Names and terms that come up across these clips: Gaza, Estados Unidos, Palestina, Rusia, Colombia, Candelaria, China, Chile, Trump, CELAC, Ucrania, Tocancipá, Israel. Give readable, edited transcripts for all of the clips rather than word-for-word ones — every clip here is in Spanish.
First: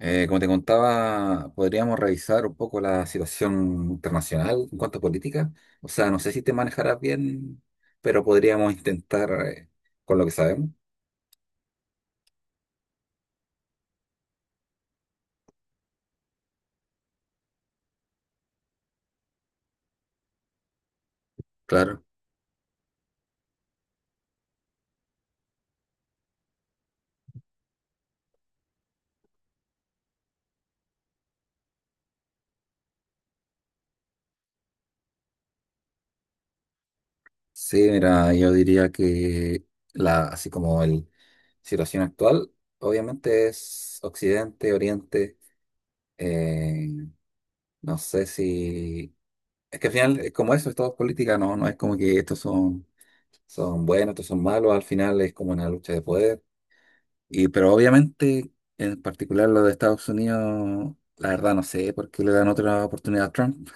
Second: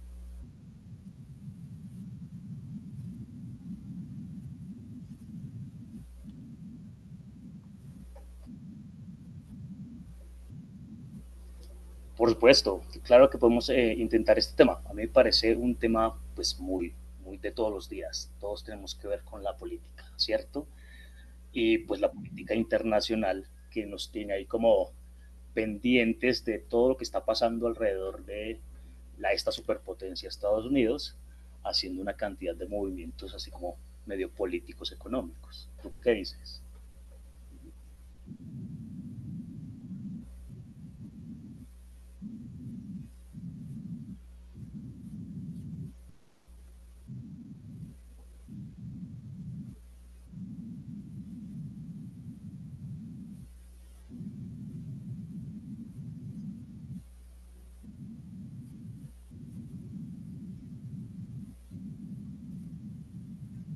Como te contaba, podríamos revisar un poco la situación internacional en cuanto a política. O sea, no sé si te manejarás bien, pero podríamos intentar con lo que sabemos. Por supuesto, claro que podemos intentar este tema. A mí me parece un tema pues muy de todos los días. Todos tenemos que ver con la política, ¿cierto? Y pues la política internacional que nos tiene ahí como pendientes de todo lo que está pasando alrededor de esta superpotencia Estados Unidos, haciendo una cantidad de movimientos así como medio políticos económicos. ¿Tú qué dices? Sí, mira, yo diría que la, así como la situación actual, obviamente es Occidente, Oriente. eh, no sé si... Es que al final, como eso, es todo política, ¿no? No es como que son buenos, estos son malos. Al final es como una lucha de poder. Pero obviamente, en particular lo de Estados Unidos, la verdad no sé por qué le dan otra oportunidad a Trump.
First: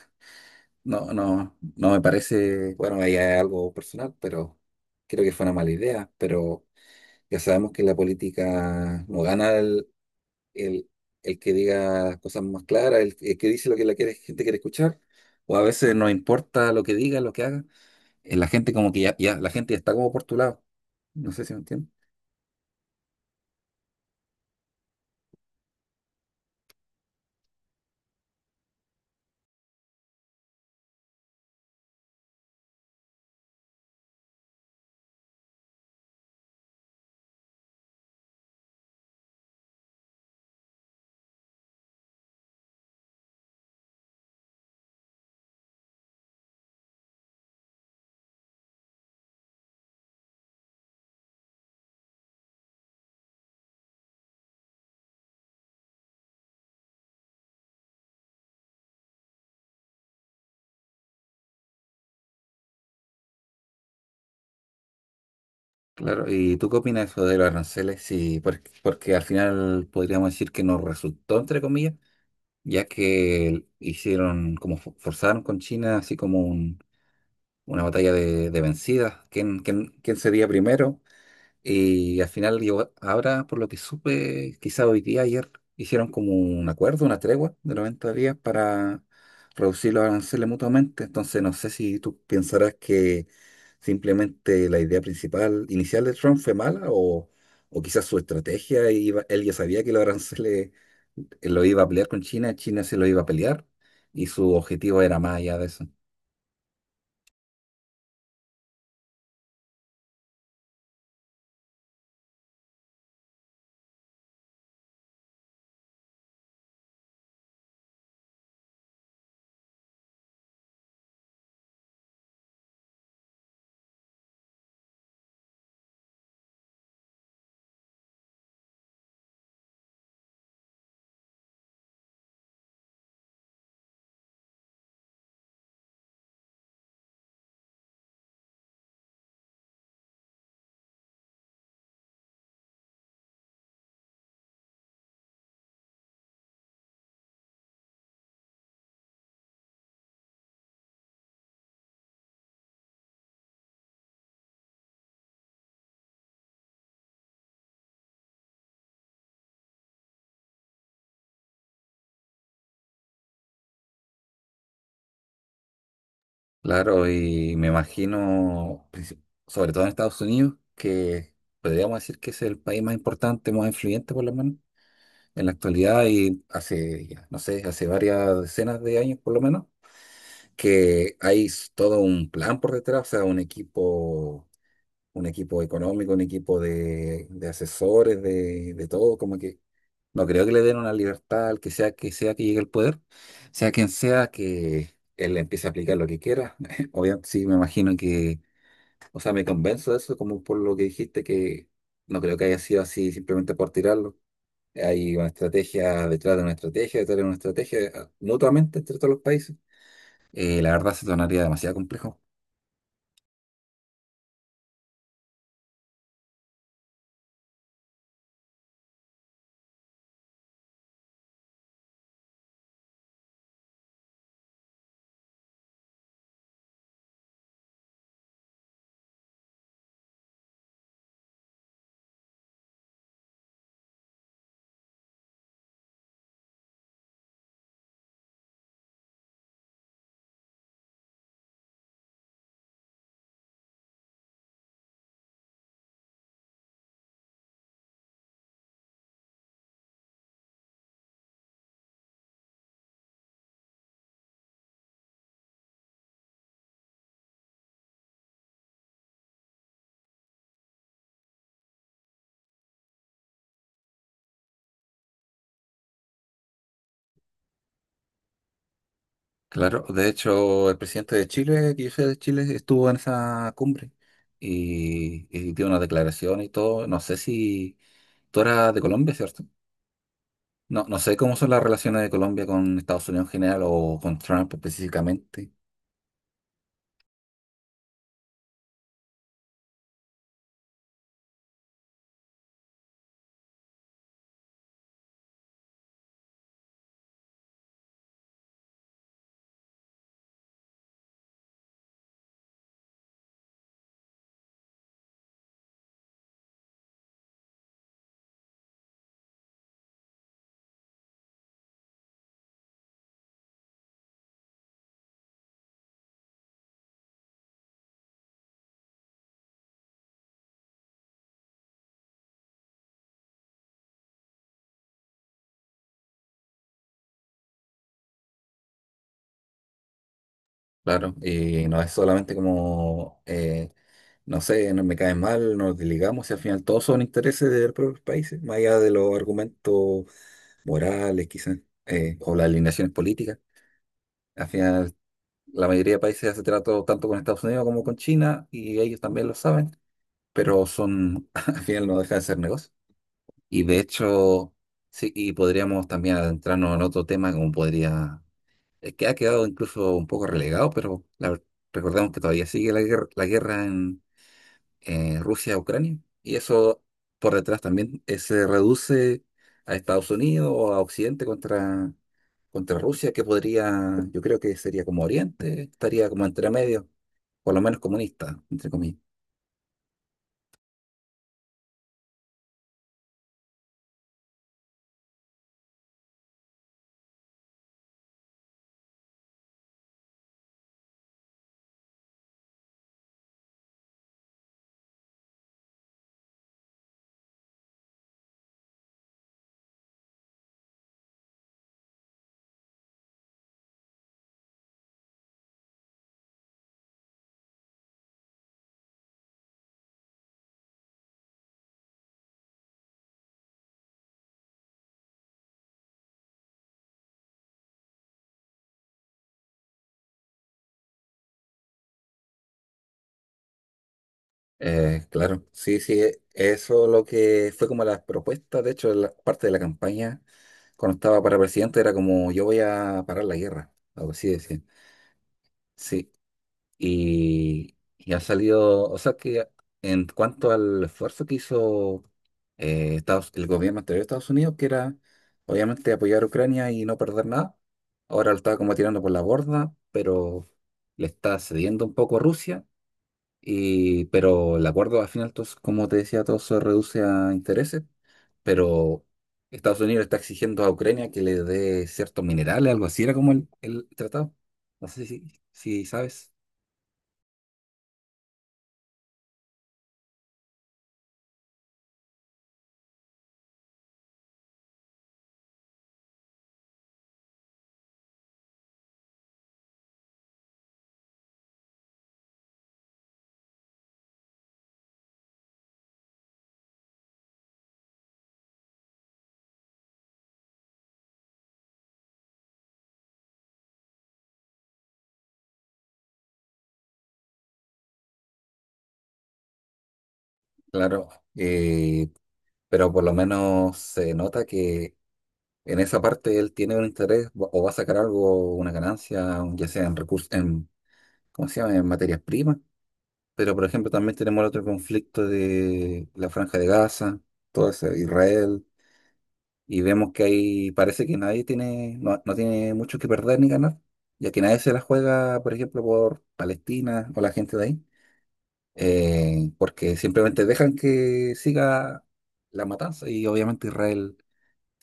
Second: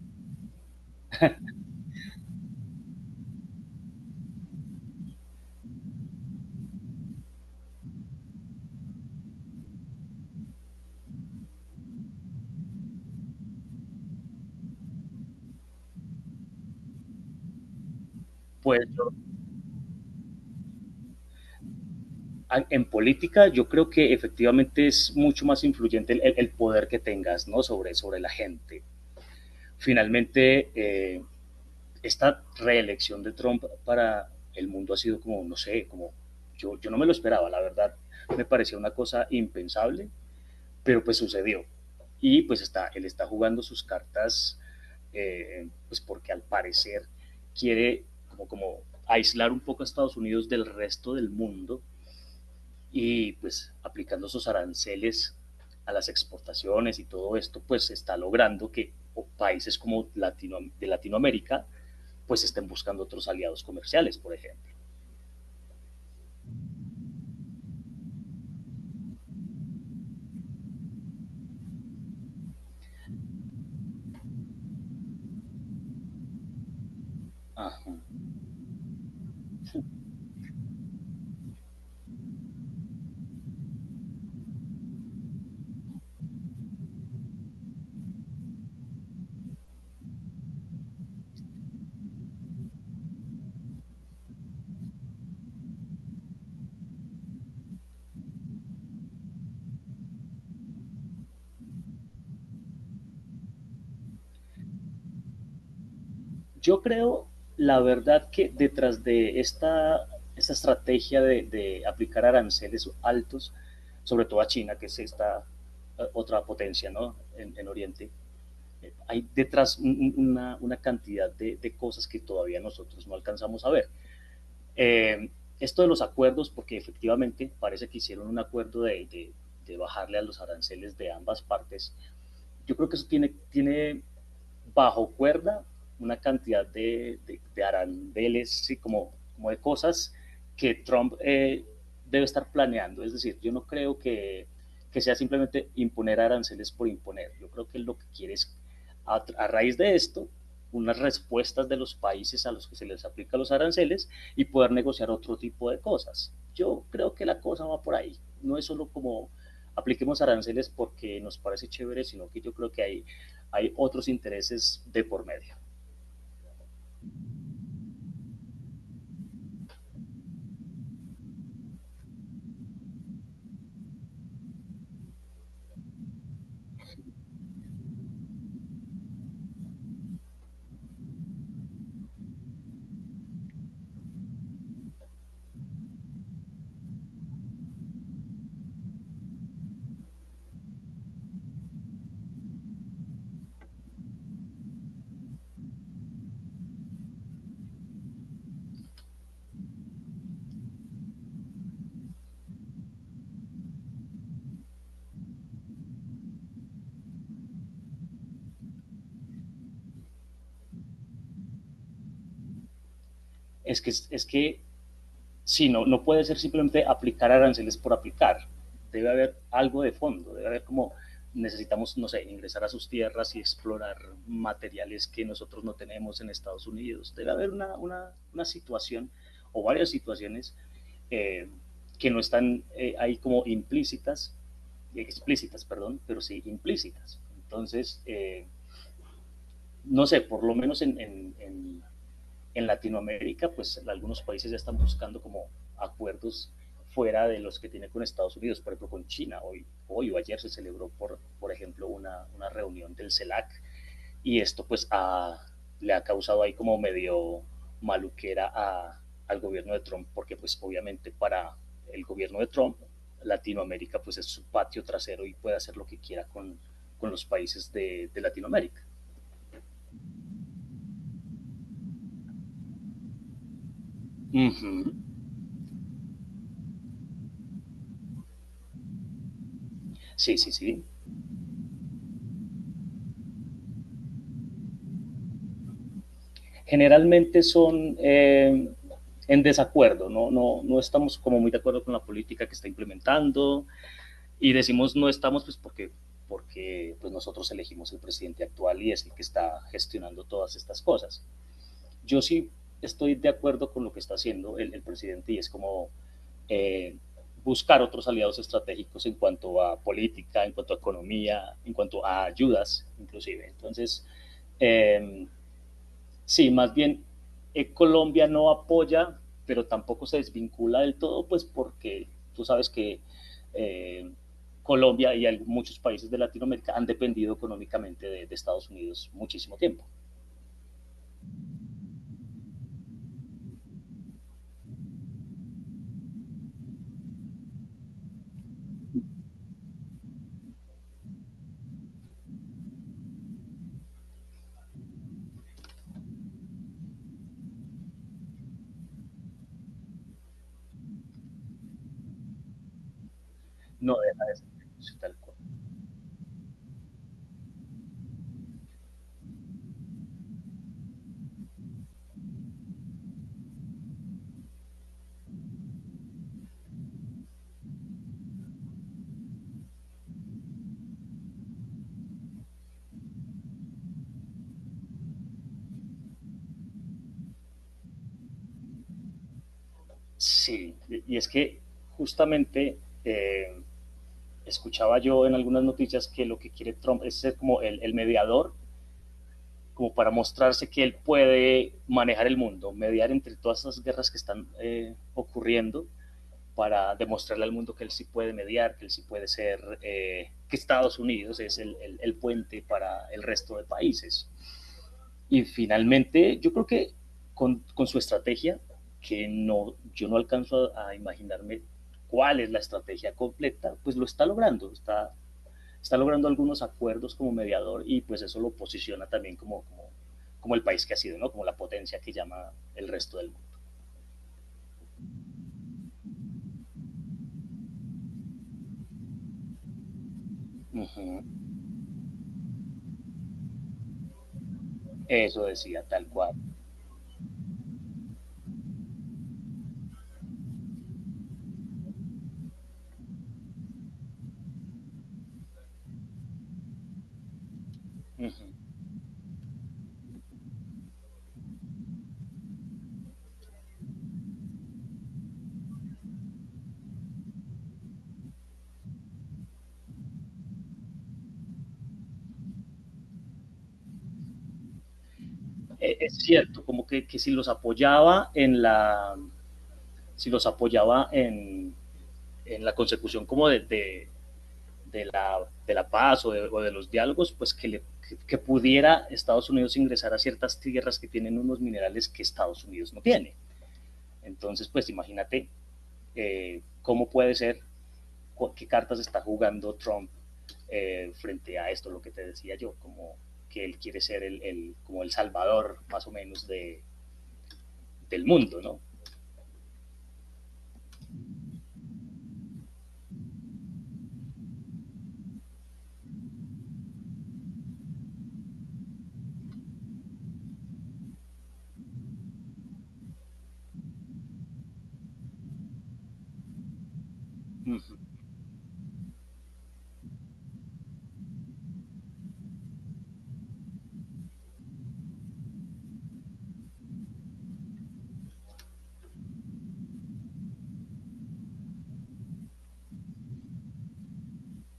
No, no, no me parece, bueno, ahí hay algo personal, pero creo que fue una mala idea. Pero ya sabemos que en la política no gana el, el que diga las cosas más claras, el que dice lo que gente quiere escuchar, o a veces no importa lo que diga, lo que haga, la gente Pues la gente ya está como por tu lado. No sé si me entiendes. en política yo creo que efectivamente es mucho más influyente el poder que tengas, ¿no? Sobre la gente. Finalmente, esta reelección de Trump para el mundo ha sido como, no sé, como yo no me lo esperaba, la verdad me parecía una cosa impensable, pero pues sucedió. Y pues está, él está jugando sus cartas, pues porque al parecer quiere como aislar un poco a Estados Unidos del resto del mundo y pues aplicando esos aranceles a las exportaciones y todo esto, pues está logrando que o países como Latino, de Latinoamérica, pues estén buscando otros aliados comerciales, por ejemplo. Claro, ¿y tú qué opinas de eso de los aranceles? Si que al final podríamos decir que nos resultó, entre comillas, ya que hicieron, como forzaron con China, así como una Ajá. batalla de vencidas. Quién cedía primero? Y al final, ahora, por lo que supe, quizá hoy día, ayer, hicieron como un acuerdo, una tregua de 90 días para reducir los aranceles mutuamente. Entonces, no sé si tú pensarás que simplemente la idea principal, inicial de Trump fue mala o quizás su estrategia, él ya sabía que los aranceles lo iba a pelear con China, China se lo iba a pelear y su objetivo era más allá de eso. Yo creo, la verdad, que detrás de esta estrategia de, aplicar aranceles altos, sobre todo a China, que es esta, otra potencia, ¿no? En Oriente, hay detrás una cantidad de cosas que todavía nosotros no alcanzamos a ver. Eh, Esto de los acuerdos, porque efectivamente parece que hicieron un acuerdo de bajarle a los aranceles de ambas partes, yo creo que eso tiene bajo cuerda una cantidad de arandeles y como de cosas que Trump debe estar planeando. Es decir, yo no creo que sea simplemente imponer aranceles por imponer. Yo creo que lo que quiere es, a raíz de esto, unas respuestas de los países a los que se les aplica los aranceles y poder negociar otro tipo de cosas. Yo creo que la cosa va por ahí. No es solo como apliquemos aranceles porque nos parece chévere, sino que yo creo que hay otros intereses de por medio. Claro, y me imagino sobre todo en Estados Unidos, que podríamos decir que es el país más importante, más influyente por lo menos en la actualidad y hace, ya, no sé, hace varias decenas de años por lo menos, que todo un plan por detrás, o sea, un equipo económico, un equipo de asesores, de todo, como que no creo que le den una libertad al que sea que sea que llegue al poder, sea quien sea que él empiece a aplicar lo que quiera. Obviamente, sí, me imagino que, o sea, me convenzo de eso como por lo que dijiste que no creo que haya sido así simplemente por tirarlo. Hay una estrategia detrás de una estrategia, detrás de una estrategia, mutuamente entre todos los países. La verdad se tornaría demasiado complejo. Es que sí, no, no puede ser simplemente aplicar aranceles por aplicar. Debe haber algo de fondo, debe haber como necesitamos, no sé, ingresar a sus tierras y explorar materiales que nosotros no tenemos en Estados Unidos. Debe haber una situación o varias situaciones, eh, que no están ahí como implícitas, explícitas, perdón, pero sí implícitas. Entonces, no sé, por lo menos en Latinoamérica, pues algunos países ya están buscando como acuerdos fuera de los que tiene con Estados Unidos, por ejemplo con China. Hoy o ayer se celebró, por ejemplo, una reunión del CELAC, y esto pues le ha causado ahí como medio maluquera al gobierno de Trump, porque pues obviamente para el gobierno de Trump, Latinoamérica pues es su patio trasero y puede hacer lo que quiera con los países de Latinoamérica. Claro, de hecho, el presidente de Chile, que yo sé de Chile, estuvo en esa cumbre Uh -huh. y dio una declaración y todo. No sé si tú eras de Colombia, ¿cierto? Sí, sí, No, sí. no sé cómo son las relaciones de Colombia con Estados Unidos en general o con Trump. Generalmente son, en desacuerdo, ¿no? No, no estamos como muy de acuerdo con la política que está implementando y decimos no estamos pues porque pues nosotros elegimos el presidente actual y es el que está gestionando todas estas cosas. Yo sí estoy de acuerdo con lo que está haciendo el presidente y es como eh, buscar otros aliados estratégicos en cuanto a política, en cuanto a economía, en cuanto a ayudas inclusive. Entonces, eh, sí, más bien, Colombia no apoya, pero tampoco se desvincula del todo, pues porque tú sabes que eh, Colombia y al- muchos países de Latinoamérica han dependido económicamente de Estados Unidos muchísimo tiempo. Claro, y no es solamente como, no sé, no me cae mal, nos desligamos y al final todos son intereses de los propios países, más allá de los argumentos morales quizás, o las alineaciones políticas. Al final la mayoría de países hace trato tanto con Estados Unidos como con China y ellos también lo saben, pero son, al final no deja de ser negocio. Y de No deja de ser hecho, sí, sí, tal y cual. podríamos también adentrarnos en otro tema como podría, que ha quedado incluso un poco relegado, pero recordemos que todavía sigue la guerra, la guerra en Rusia-Ucrania. Y eso por detrás también se reduce a Estados Unidos o a Occidente contra Rusia, que podría, yo creo que sería como Oriente, estaría como entre medio, por lo menos comunista, entre comillas. Sí, y es que justamente, eh, escuchaba yo en algunas noticias que lo que quiere Trump es ser como el mediador, como para mostrarse que él puede manejar el mundo, mediar entre todas esas guerras que están ocurriendo, para demostrarle al mundo que él sí puede mediar, que él sí puede ser, que Estados Unidos es el puente para el resto de países. Y finalmente, yo creo que con su estrategia, que no, yo no alcanzo a imaginarme cuál es la estrategia completa, pues lo está logrando, está logrando algunos acuerdos como mediador y pues eso lo posiciona también como el país que ha sido, ¿no? Como la potencia que llama el resto del Claro, sí, sí, eso lo que fue como la... De hecho, la parte de la campaña no mundo. Uh estaba -huh. para presidente, era como yo voy a parar la guerra, por así decía. Eso decía tal cual. Ha salido, o sea que en cuanto hizo el gobierno anterior de Estados Unidos, que era obviamente apoyar a Ucrania y no perder nada, Uh ahora lo -huh. está como tirando por la borda, pero le está cediendo un poco a Rusia, y, pero el acuerdo al final, como te decía, todo se reduce a intereses, pero Estados Unidos está exigiendo a Ucrania que le dé ciertos minerales, algo así, era como el, no sé si, si, Eh, sa- es cierto, como si los apoyaba en si los apoyaba en la consecución como de la paz o de, o de los diálogos, pues que pudiera Estados Unidos ingresar a ciertas tierras que tienen unos minerales que Estados Unidos no tiene. Entonces, pues imagínate, cómo puede ser, qué cartas está jugando Trump, frente a esto, lo que te decía yo, como que él quiere ser el como el salvador más o menos del mundo, ¿no? Claro, eh, pero por lo menos se nota que en esa parte él tiene un interés o va a sacar algo, una ganancia, ya sea en recursos, en, ¿cómo se llama? En materias primas. Pero, por ejemplo, también tenemos el otro conflicto de la Franja de Gaza, todo eso, Israel, y vemos que ahí parece que nadie tiene, no, no tiene mucho que perder ni ganar, ya que nadie se la juega, por ejemplo, por Palestina o la gente de ahí, porque simplemente dejan que siga la matanza y obviamente Israel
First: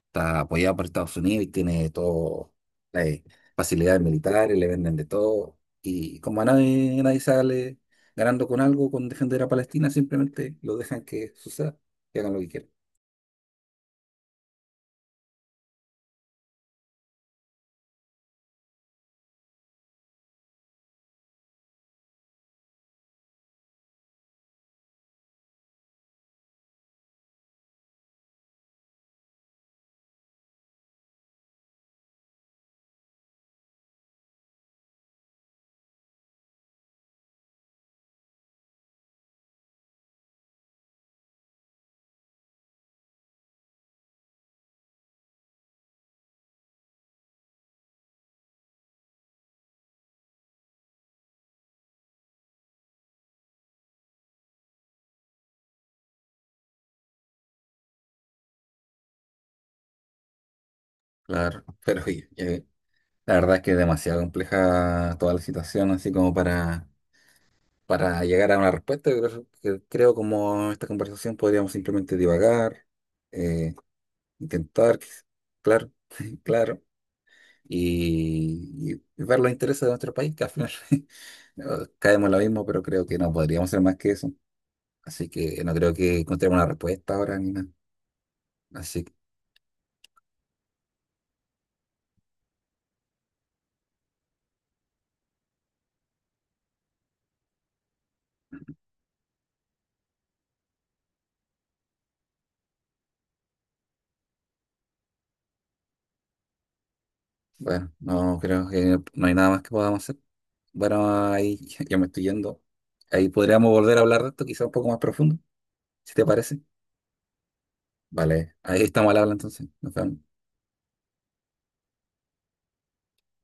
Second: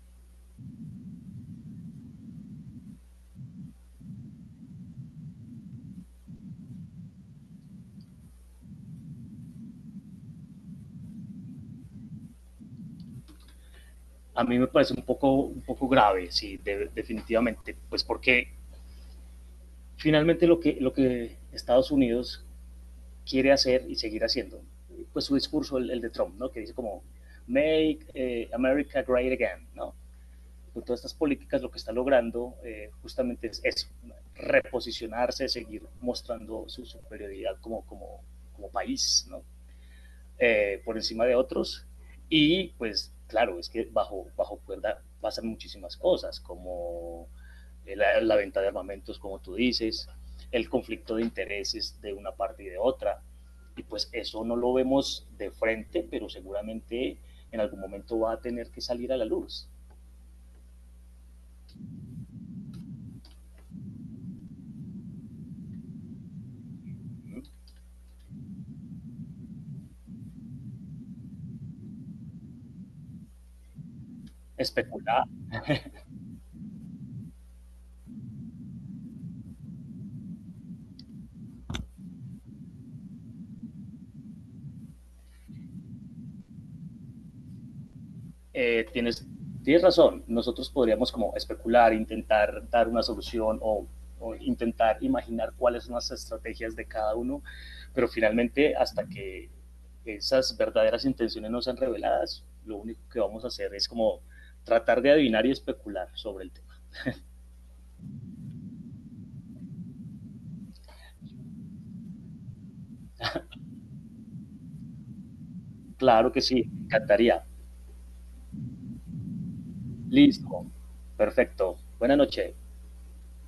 está apoyado por Estados Unidos y tiene todo las facilidades militares, le venden de todo. Y como a nadie, nadie sale ganando con algo, con defender a Palestina, simplemente lo dejan que hagan lo que quieran. A mí me parece un poco grave, sí, de, definitivamente, pues porque finalmente lo que Estados Unidos quiere hacer y seguir haciendo, pues su discurso, el de Trump, ¿no? Que dice como, make America great again, ¿no? Con todas estas políticas lo que está logrando, justamente es eso, reposicionarse, seguir mostrando su superioridad como país, ¿no? Por encima de otros. Y pues claro, es que bajo cuerda pasan muchísimas cosas, como la venta de armamentos, como tú dices, el conflicto de intereses de una parte y de otra. Y pues eso no lo vemos de frente, pero seguramente en algún momento va a tener que salir a la luz. Claro, pero oye, la verdad es que es demasiado compleja toda la situación, así como para llegar a una respuesta. Creo como esta conversación podríamos simplemente divagar, eh, intent- Especular, claro, y ver los intereses de nuestro. Caemos en lo mismo, pero creo que no podríamos ser más que eso. Así que no creo que encontremos una respuesta ahora ni nada. eh, tienes, tienes razón, nosotros podríamos como especular, intentar dar una solución o intentar imaginar cuáles son las estrategias de cada uno, pero finalmente hasta que esas verdaderas intenciones no sean reveladas, lo único que vamos a hacer es como tratar de adivinar y especular sobre el tema. Bueno, no creo que no hay nada más que podamos hacer. Bueno, ahí ya me estoy yendo. Ahí podríamos volver a hablar de esto, quizá un poco más profundo. Claro que sí, encantaría. Vale, ahí estamos al habla. Listo, perfecto. Buenas noches.